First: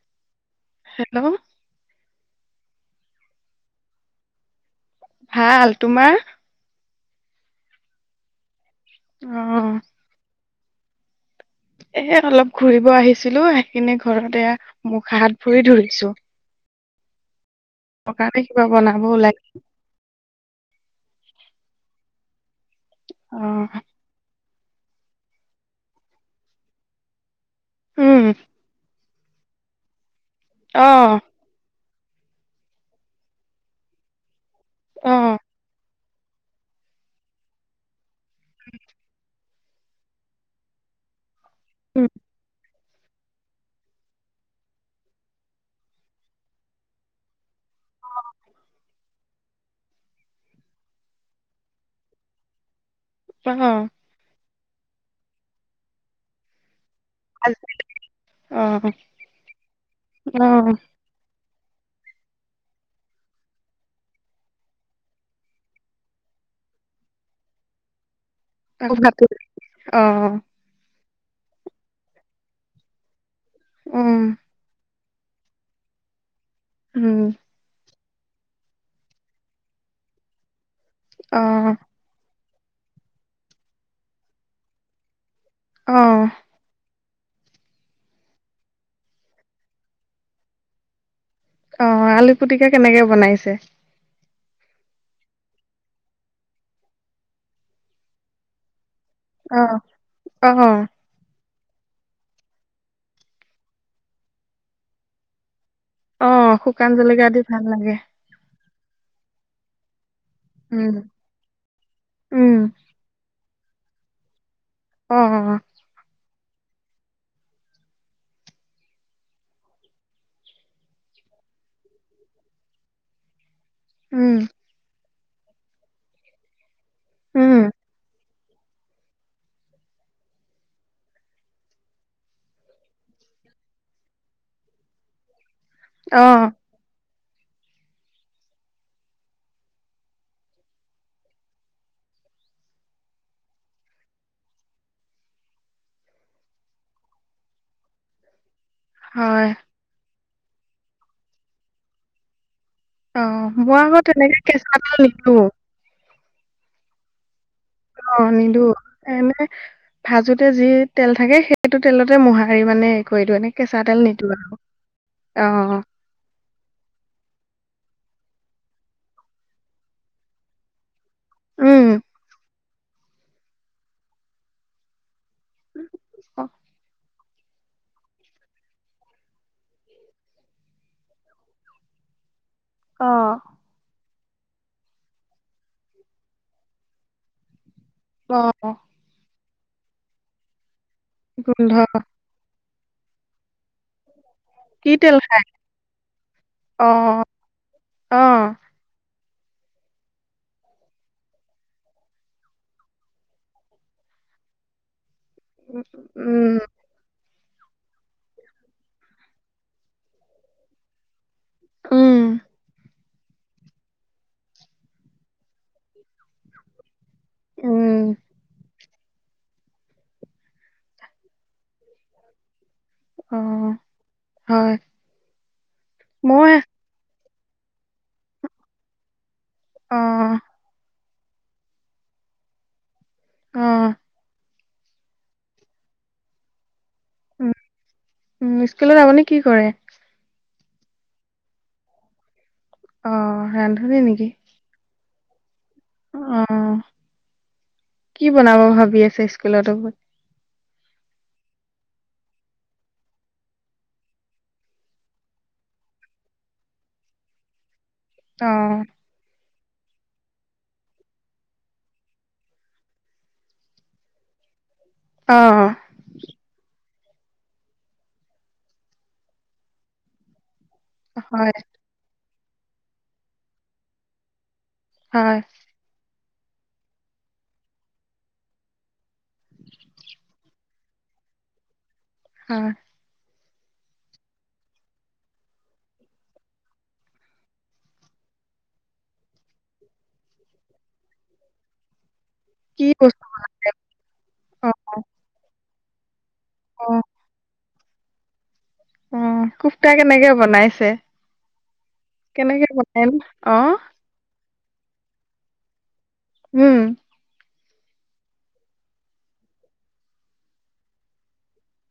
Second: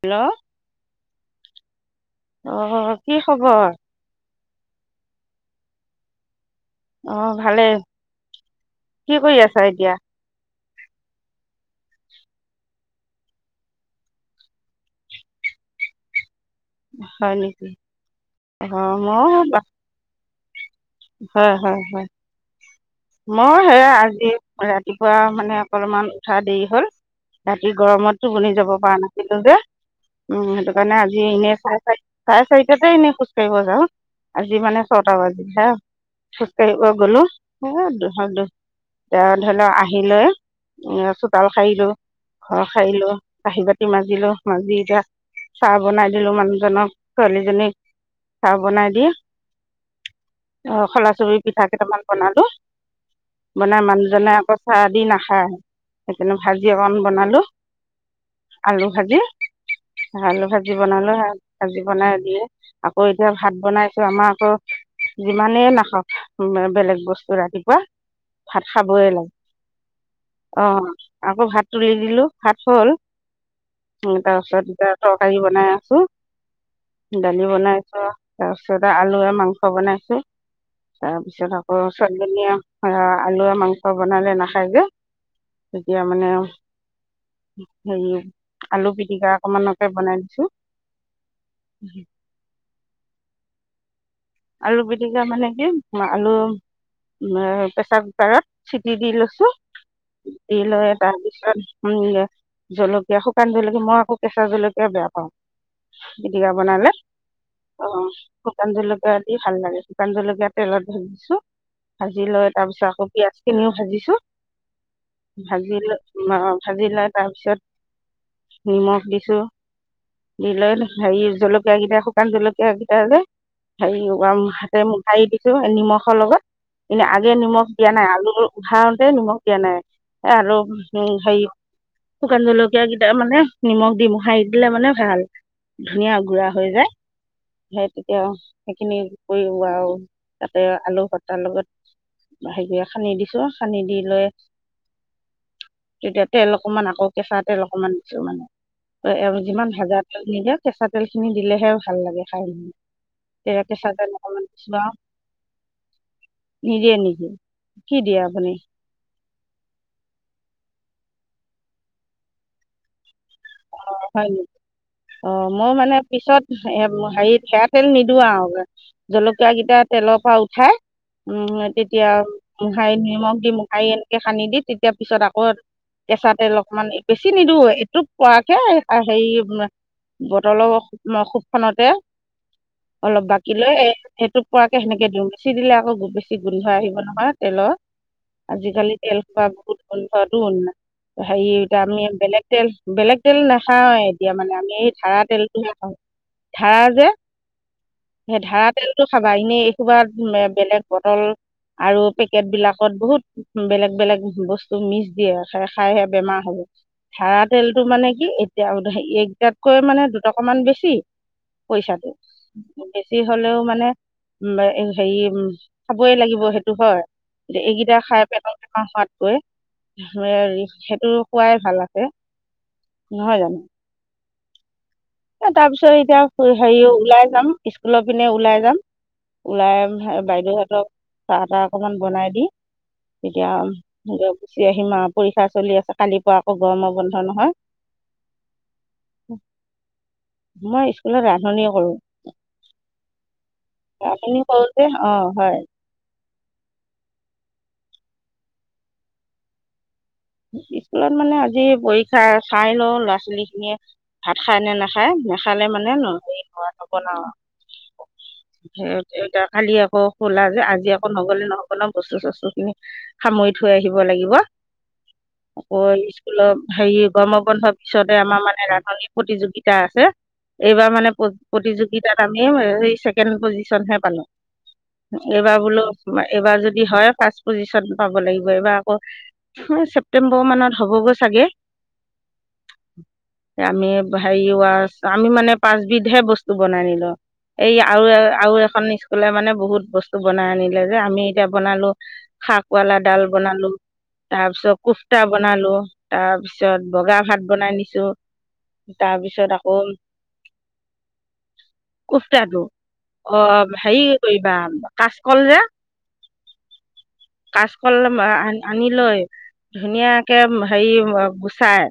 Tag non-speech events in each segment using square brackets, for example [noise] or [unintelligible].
Hello. Hello. অ, কি খবৰ? ভাল। তোমাৰ? অ, ভালেই কি অ কৰি আছা এতিয়া? এ, অলপ ঘূৰিব আহিছিলো আহি কিনে ঘৰত এয়া মুখ হাত ভুৰি ধৰিছোঁ। হয় নেকি থকাৰ [inaudible] কিবা অঁ বনাব ময়ো ওলাগ। হয়, হয়, হয়, অ মই সেয়া আজি ৰাতিপুৱা মানে অকলমান উঠা দেৰি হ'ল। ৰাতি গৰমতো উম বুনি যাব পৰা নাছিলো যে উম সেইটো অ কাৰণে আজি এনে চাই চাই। চাৰে চাৰিটাতে এনেই খোজকাঢ়িব যাওঁ আজি মানে অ ছটা বাজি হা। খোজ কাঢ়িবৈ গলো তেওঁ ধৰি লওক আহি লৈ। এ চোতাল খাইিলো উম ঘৰ খাইিলো কাঁহি বাতি মাজিলো মাজি এতিয়া। চাহ বনাই দিলো মানুহজনক ছোৱালীজনীক চাহ বনাই দি। অ খলা চৰি পিঠা কেইটামান বনালো অ বনাই মান। জনে আকৌ চাহ দি নাখায় সেইকাৰণে ভাজি অকণ বনাই। আজি অ আলু ভাজি আলু অ ভাজি বনালো। আাজি বনাই দিয়ে আকৌ এতিয়া ভাত বনাইছো আমাৰ আকৌ। যিমানেই নাখাওক, বেলেগ বস্তু ৰাতিপুৱা। ভাত আকৌ খাবয়ে ভাতো লাগে অ অ' আকৌ ভাত তুলি দিলো, ভাত হ'ল উম তাৰপাছত এয়া তৰকাৰী বনাই আছো, উম দালি বনাইছো তাৰপিছতে আলুয়ে মাংস বনাইছো, অ তাৰপিছত আকৌ ছোৱালীজনীয়ে আলুুৱে মাংস বনালে নাখায় যে অ তেতিয়া মানে হেৰি, আলু পিটিকা অকমানকে বনাই দিছো অ' আলু পিটিকা কেনেকে বনাইছে আলু পিটিকা মানে কি, আলু প্ৰেচাৰ কুকাৰত চিটি দি লৈছো অ অ দি লৈয়ে তাৰ পিছত উম্ জলকীয়া শুকান জলকীয়া, মই আকৌ কেঁচা জলকীয়া বেয়া পাওঁ। অ পিটিকা বনালে, শুকান জলকীয়া দি ভাল লাগে অ' শুকান জলকীয়া দি ভাল লাগে শুকান জলকীয়া তেলত উম ভাজিছোঁ, ভাজি লৈ উম তাৰপিছত আকৌ পিঁয়াজখিনিও ভাজিছোঁ। অ ভাজিলো ভাজি লৈ তাৰপিছত নিমখ দিছোঁ দি লৈ হেৰি, জলকীয় কেইটা শুকান জলকীয়াকেইটা যে হেৰি। উম হাতে মোহাৰি দিছো নিমখৰ লগত, এনেই আগে উম নিমখ দিয়া নাই আলু খাওতেজ নিমখ দিয়া নাই আৰু উ হেৰি শুকান জলকীয়া কেইটা মানে নিমখ দি মো হাৰি দিলে মানে ভাল ধুনীয়া অ গুৰা হৈ যায়, সেই তেতিয়া সেইখিনি কৰি আৰু তাতে আলু বটাৰ লগত হেৰিয়ে খান্দি দিছো, খান্দি দি লৈ তেতিয়া তেল অকমান, আকৌ কেঁচা তেল অকমান দিছো মানে আৰু হয় যিমান ভাজা তেল নিদিয়ক, কেঁচা তেল খিনি দিলেহে ভাল লাগে খাই অ' তেতিয়া মই কেঁচা আকৌ তেল তেনেকে অকমান দিছোঁ কেঁচা আৰু তেল নিদো নিদিয়ে নিকি অ' নিদো এনে ভাজোতে যি তেল থাকে, সেইটো তেলতে মোহাৰি মানে কৰি দিওঁ এনেকে কেঁচা তেল নিদো, হয় নি আৰু মই অ' মানে পিছত হেৰিত হেৰা তেল নিদিওঁ আৰু জলকীয় কেইটা তেলৰ পৰা উঠাই উম্ উম তেতিয়া মোহাৰি নিমখ দি মোহাৰি এনেকে সানি দি তেতিয়া পিছত আকৌ কেঁচা তেল অকমান, বেছি নিদওঁ এটুপ পোৱাকে হেৰি বটলৰ মুখ খনতে অ অলপ বাকী লৈ এ এটুপ পৰাকে সেনেকে দিওঁ, বেছি দিলে আকৌ বেছি গোন্ধ আহিব নহয় তেলৰ, অ আজিকালি তেল খোৱা বহুত বন্ধতোন হেৰি গোন্ধ আমি বেলেগ তেল, বেলেগ তেল নাখাওৱে এতিয়া মানে আমি এই কি তেল ধাৰা খাই তেলটোহে খাও, ধাৰা অ যে, অ সেই ধাৰা তেল ধাৰা তেল খাবা, এনেই এসোপা বেলেগ বটল আৰু পেকেট বিলাকত বহুত বেলেগ বেলেগ বস্তু মিক্স দিয়ে আৰু খাই খাইহে বেমাৰ হব, উম ধাৰা তেলটো মানে কি, এতিয়া এইকেইটাতকৈ মানে দুটকামান বেছি পইচাটো, উম বেছি হলেও মানে হেৰি খাবই লাগিব সেইটো হয়, উম এইকেইটা খাই পেটৰ বেমাৰ হোৱাতকৈ অই, সেইটো খোৱাই ভাল আছে, অ নহয় জানো হয়। তাৰ পিছত এতিয়া মই হেৰি ওলাই যাম, স্কুলৰ পিনে ওলাই যাম অ ওলাই বাইদেউহঁতক চাহ তাহ অকমান বনাই দি অ তেতিয়া গুচি আহিম আৰু পৰীক্ষা চলি আছে কালিৰ পৰা আকৌ গৰমৰ বন্ধ উম নহয় উম, স্কুলত আপুনি কি কৰে? মই স্কুলত ৰান্ধনীয়ে কৰো। অ', ৰান্ধনী আপ নেকি [unintelligible] কওঁ যে অ হয় অ', কি বনাব ভাবি আছে স্কুলত ত স্কুলত মানে আজি পৰীক্ষা চাই লও ল'ৰা ছোৱালী খিনিয়ে ভাত খাই নে নাখায় নাখালে মানে ন হে হোৱাটোবনাও অ আৰু য়া কালি আকৌ খোলা যে আজি আকৌ নগলে নহ'ব ন বস্তু চস্তু খিনি সামৰি থৈ আহিব লাগিব। অ'। আকৌ স্কুলৰ হেৰি গৰমবন্ধৰ পিছতে আমাৰ মানে ৰান্ধনী প্ৰতিযোগিতা আছে এইবাৰ মানে হয় প্ৰতিযোগিতাত আমি ছেকেণ্ড পজিচনহে পালো। হয়, এইবাৰ বোলো এইবাৰ যদি হয় ফাৰ্ষ্ট পজিচন পাব লাগিব এইবাৰ আকৌ ছেপ্টেম্বৰ মানত হ'বগৈ চাগে। অ'। আমি হেৰি আমি মানে পাঁচবিধহে বস্তু বনাই নিলো। এই আৰু আৰু এখন স্কুলে মানে বহুত বস্তু বনাই আনিলে যে আমি এতিয়া বনালো কি শাকৱালা ডাল বস্তু বনালো তাৰ অ', পিছত কুফ্তা বনালো তাৰ পিছত অ', বগা ভাত বনাই নিছো। অ', তাৰপিছত আকৌ কোপ্তা কেনেকে বনাইছে? কুফ্তাটো কেনেকে বনাই নো? অ', হেৰি কৰিবা কাচকল যে উম। কাচকল আনি লৈ ধুনীয়াকে হেৰি গুচাই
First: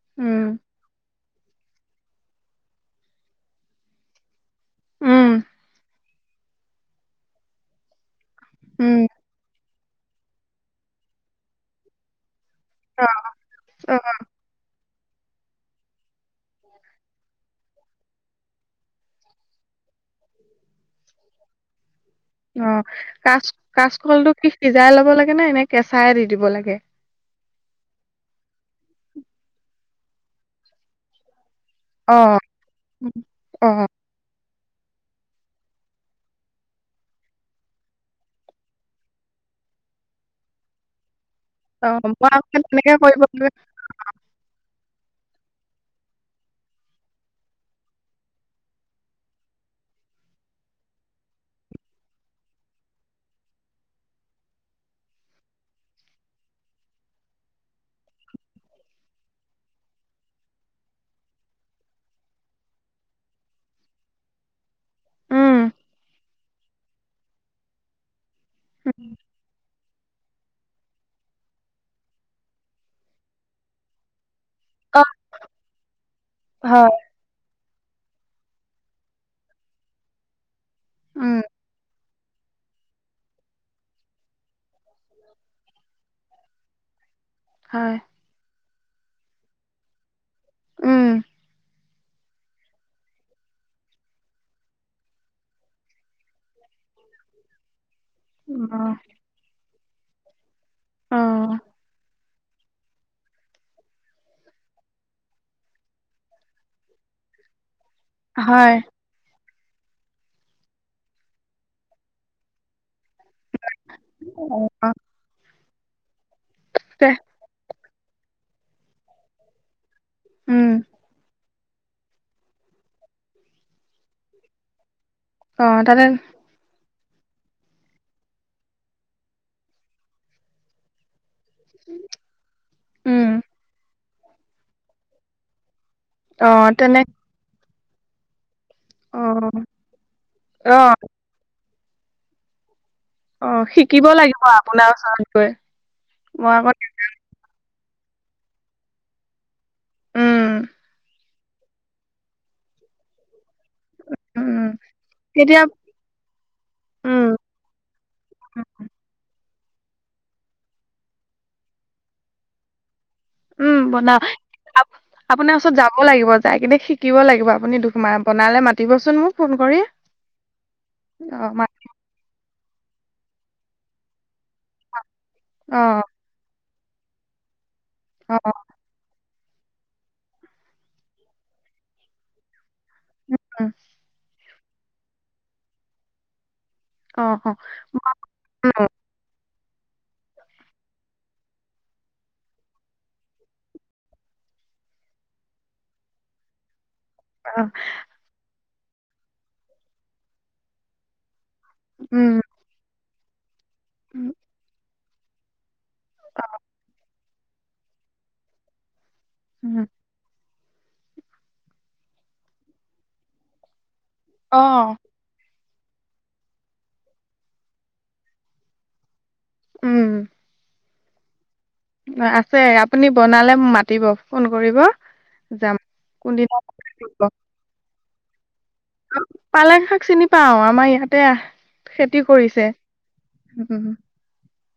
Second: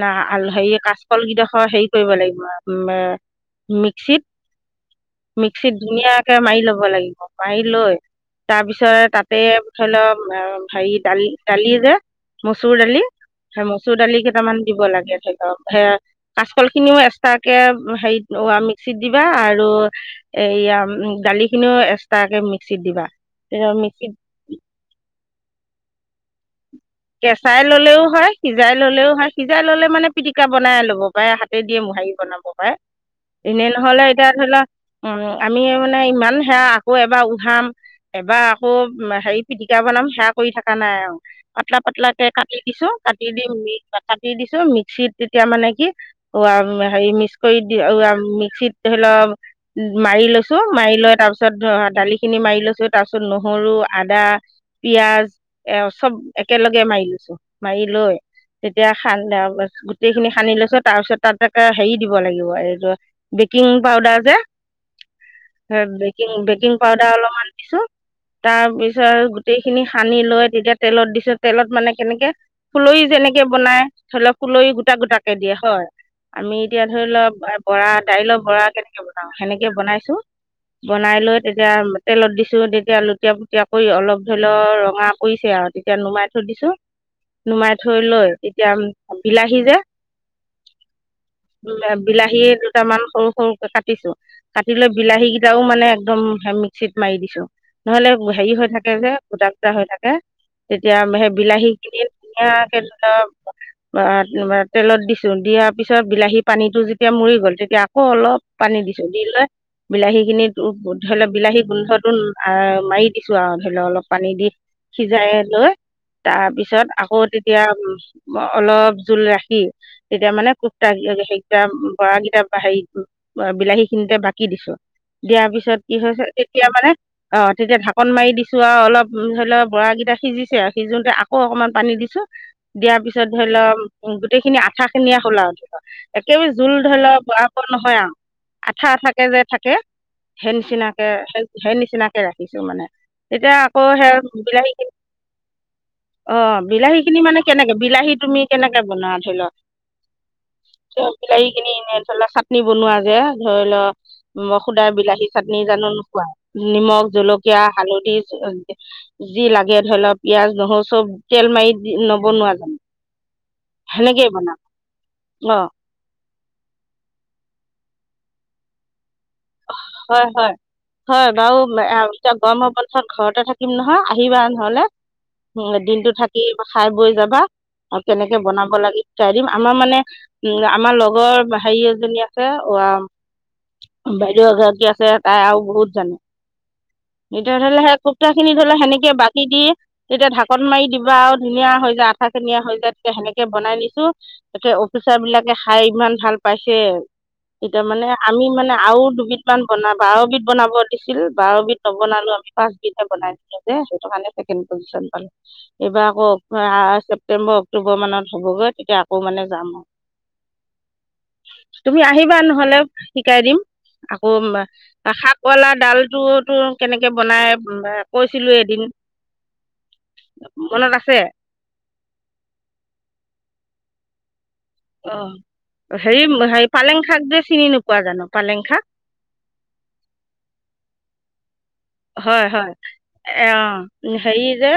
ন উম, হেৰি কাচকল কেইডোখৰ হেৰি কৰিব লাগিব মিক্সিত উম, মিক্সিত ধুনীয়াকে মাৰি ল'ব লাগিব মাৰি লৈ উম, তাৰপিছতে তাত সেই ধৰি লক হেৰি ডাল ডালি যে মচুৰ দালি অ', সেই মচুৰ অ', দালি কেইটামান দিব লাগে ধৰিলক সে কাচকল খিনিও এক্সট্ৰাকে হেৰিত মিক্সিত দিবা আৰু এয়া দালি খিনিও এক্সট্ৰাকে মিক্সিত দিবা মিক্সিত টো কি সিজাই ল'ব লাগে ন এনে কেঁচাই দি দিব লাগে কেঁচাই ললেও হয় সিজাই ললেও হয় সিজাই ললে মানে পিটিকা বনাই ল'ব পাৰে হাত হাতে দিয়ে মোহাৰি অ', বনাব পাৰে এনে অ', নহলে এতিয়া ধৰি লোৱা উ আমি মানে ইমান সেয়া আকৌ এবাৰ উহাম এবাৰ আকৌ হেৰি পিটিকা বনাম সেৱা কৰি থকা নাই আৰু পাতলা অ', পাতলাকে মই কাটি আকৌ দিছো তেনেকে কৰিব কাটি দি লাগে, কাটি দিছো মিক্সিত তেতিয়া মানে কি হেৰি মিক্স কৰি মিক্সিত ধৰিলক মাৰি লৈছো মাৰি লৈ তাৰ পিছত দালিখিনি মাৰি লৈছো তাৰ পিছত নহৰু আদা পিয়য়াজ এ চব একেলগে মাৰি লৈছো মাৰি লৈ তেতিয়া খান গোটেইখিনি সানি লৈছো তাৰপিছত তাতে হেৰি দিব লাগিব এইটো বেকিং পাউদাৰ যে উম, বেকিং, বেকিং পাউদাৰ অলপমান দিছো তাৰ পিছত গোটেই খিনি সানি লৈ তেতিয়া তেলত দিছোঁ তেলত মানে কেনেকে ফুলহি যেনেকে বনাই ধৰি লওক কুলৰি গোটা অ', গোটাকে দিয়ে হয় আমি এতিয়া হয়। ধৰি লওক বৰা দাইলৰ বৰা কেনেকে বনাও সেনেকে বনাইছো বনাই উম, লৈ তেতিয়া তেলত দিছো তেতিয়া লুটীয়া পুটীয়া কৰি অলপ ধৰি লও ৰঙা কৰিছে আৰু এতিয়া নুমাই থৈ দিছো নুমাই থৈ হয়, লৈ এতিয়া বিলাহী যে উম বিলাহীয়ে দুটামান সৰু সৰুকে কাটিছো কাটি লৈ বিলাহী কেইটাও মানে একদম মিক্সিত মাৰি দিছো নহলে হেৰি হৈ অ', থাকে যে গোটা গোটা হৈ থাকে। তেতিয়া সেই অ', বিলাহী কিনি ধুনীয়া সেই বা তেলত দিছো দিয়াৰ পিছত বিলাহী পানীতটো যেতিয়া মৰি গ'ল তেতিয়া অলপ হয়। পানী দিছো দি লৈ বিলাহী খিনিত ধৰি লও বিলাহী গোন্ধটো মাৰি দিছো আৰু ধৰি লও অলপ পানী দি অ', সিজাই লৈ তাৰপিছত তে আকৌ এতিয়া অলপ জোল ৰাখি তেতিয়া মানে উম, কুক বৰা কিটা হেৰি বিলাহী খিনিতে বাকি দিছো দিয়াৰ পিছত অ', কি তাতে হৈছে তেতিয়া মানে অ', তেতিয়া ঢাকন মাৰি দিছো আৰু অলপ ধৰি লওক বৰাকিটা সিজিছে আৰু সিজোতে আকৌ অকমান পানী দিছো দিয়াৰ উম, পিছত ধৰি লওক গোটেইখিনি আঠা খিনিয়ে খোলা ধৰি একেবাৰে অ', জোল ধৰি তেনে ল ব নহয় আৰু আঠা আঠাকে যে অ', থাকে সেই অ', নিচিনাকে সেই নিচিনাকে ৰাখিছো মানে অ তেতিয়া আকৌ শিকিব সেই লাগিব বিলাহী কিনি [unintelligible] মই অ', আকৌ বিলাহী খিনি মানে কেনেকে বিলাহী তুমি কেনেকে বনোৱা ধৰি লওক উম বিলাহী কিনি ধৰি লওক চাটনি বনোৱা যে ধৰি লওক উম সুদাৰ বিলাহী চাটনি তেতিয়া জানো নোখোৱা নিমখ উম জলক তেতিয়া হালধি যি লাগে ধৰি লওক পিয়াজ নহৰু চব তেল মাৰি নবনোৱা জানো উম বনাও সেনেকেই বনাম আপোনাৰ অঁ ওচৰত যাম লাগিব যাই কিনে শিকিব লাগিব আপুনি দুখ ম বনালে মাতিবচোন মোক ফোন কৰি হয় হয় হয় অ বাৰু মা এতিয়া গৰমৰ বন্ধত ঘৰতে থাকে থাকিম নহয় আহিবা নহলে অ দিনতটো থাকি খাই বৈ যাবা অ কেনেকে বনাব লাগে চাই দিম আমাৰ মানে উম আমাৰ লগৰ হেৰি এজনী আছে [inaudible] বাইদেউ আগৰ কি আছে তাই আৰু বহুত জানে অ অ এতিয়া ধৰি ললে সেই বনাম। কুক্তা খিনি ধৰি লও সেনেকে বাকি দি তেতিয়া ঢাকন মাৰি দিবা আৰু ধুনীয়া হৈ যায় আঠাখিনিয়া হৈ যায় তেতিয়া সেনেকে বনাই নিছো অফিচাৰ বিলাকে খাই ইমান ভাল পাইছে অ এতিয়া মানে আমি মানে আৰু দুবিধ মান বনা বাৰবিধ বনাব দিছিল বাৰবিধ উম বনালো ফাৰ্ষ বনাই দিলো যে সেইটো উম কাৰণে পালো এইবাৰ আকৌ ছেপটেম্বৰ অক্টোবৰ মানত হ'বগৈ তেতিয়া আকৌ মানে যাম আৰু উম, তুমি আহিবা নহলে শিকাই দিম। আকৌ অ সাত কলা ডালটোতো কেনেকে বনাই কৈছিলো এদিন উম মনত আছে আছে আপুনি বনালে মাতিব ফোন কৰিব। যাম অ', হেৰি কোনদিনা হে পালেং শাক যে চিনি নোপোৱা জানো পালেং শাক পালেং শাক চিনি পাও আমাৰ ইয়াতে খেতি হয় কৰিছে হয় উম অ', হেৰি যে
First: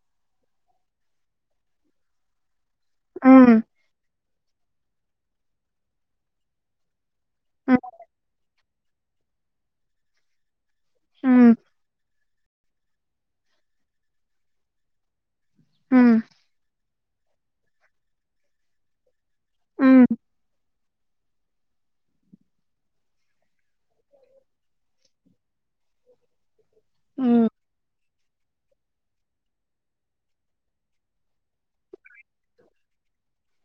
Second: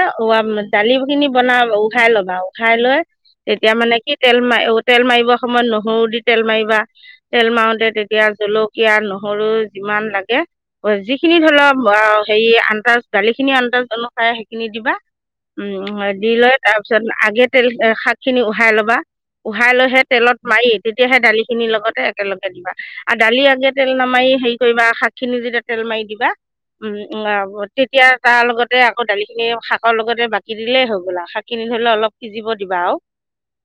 দালি খিনি বনাব উখাই লবা উখাই লৈ উম তেতিয়া মানে কি তেল মাৰি তেল মাৰিব সময়ত নহৰু দি তেল মাৰিবা তেল উম মাৰোতে তেতিয়া জলুক জলকিয়া নহৰু যিমান লাগে যিখিনি উম ধৰি লক হেৰি আন্তাজ দালিখিনি আন্তাজ অনুসাৰে সেইখিনি দিবা উম দি লৈ তাৰ তাৰপিছত আগে তেল শাক খিনি উহাই লবা উহাই লৈহে উম। তেলত মাৰি তেতিয়াহে দালি খিনিৰ লগতে একেলগে দিবা আৰু দালি আগে তেল নামাৰি হেৰি কৰিবা শাক খিনি যেতিয়া তেল মাৰি দিবা উম উ তেতিয়া তাৰ লগতে আকৌ দালি খিনি শাকৰ লগতে বাকি দিলেই হৈ গ'ল আৰু শাক কিনি ধৰিলেও অলপ সিজিব দিবা আৰু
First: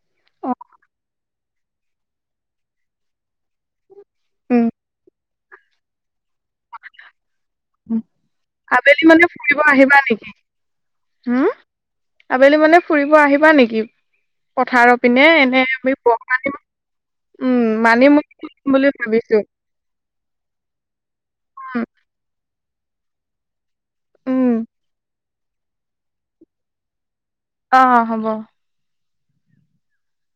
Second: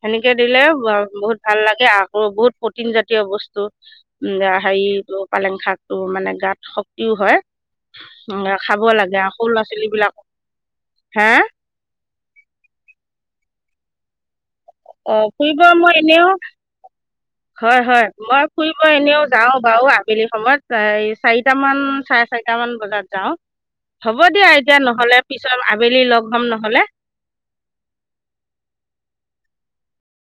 সেনেকে অ দিলে বহুত ভাল লাগে আকৌ বহুত প্ৰটিন জাতীয় বস্তু উম উম, হেৰিটো পালেং শাক টো মানে গাত শক্তিও হয় উম, খাব আবেলি লাগে মানে আৰু সৰু ফুৰিব ল'ৰা আহিবা ছোৱালীবিলাকক নেকি হে হম আবেলি মানে ফুৰিব আহিবা নেকি পথাৰৰ অ পিনে ফুৰিব এনে মই আমি এনেও উম মানি মুনি [unintelligible] বুলি ভাবিছো বাৰ আবেলি সময়ত চাৰিট মান উম চাৰে চাৰিট মান বজাত যাওঁ হ'ব উম দিয়া এতিয়া নহলে পিছত আবেলি লগ হম নহলে অ অ হ'ব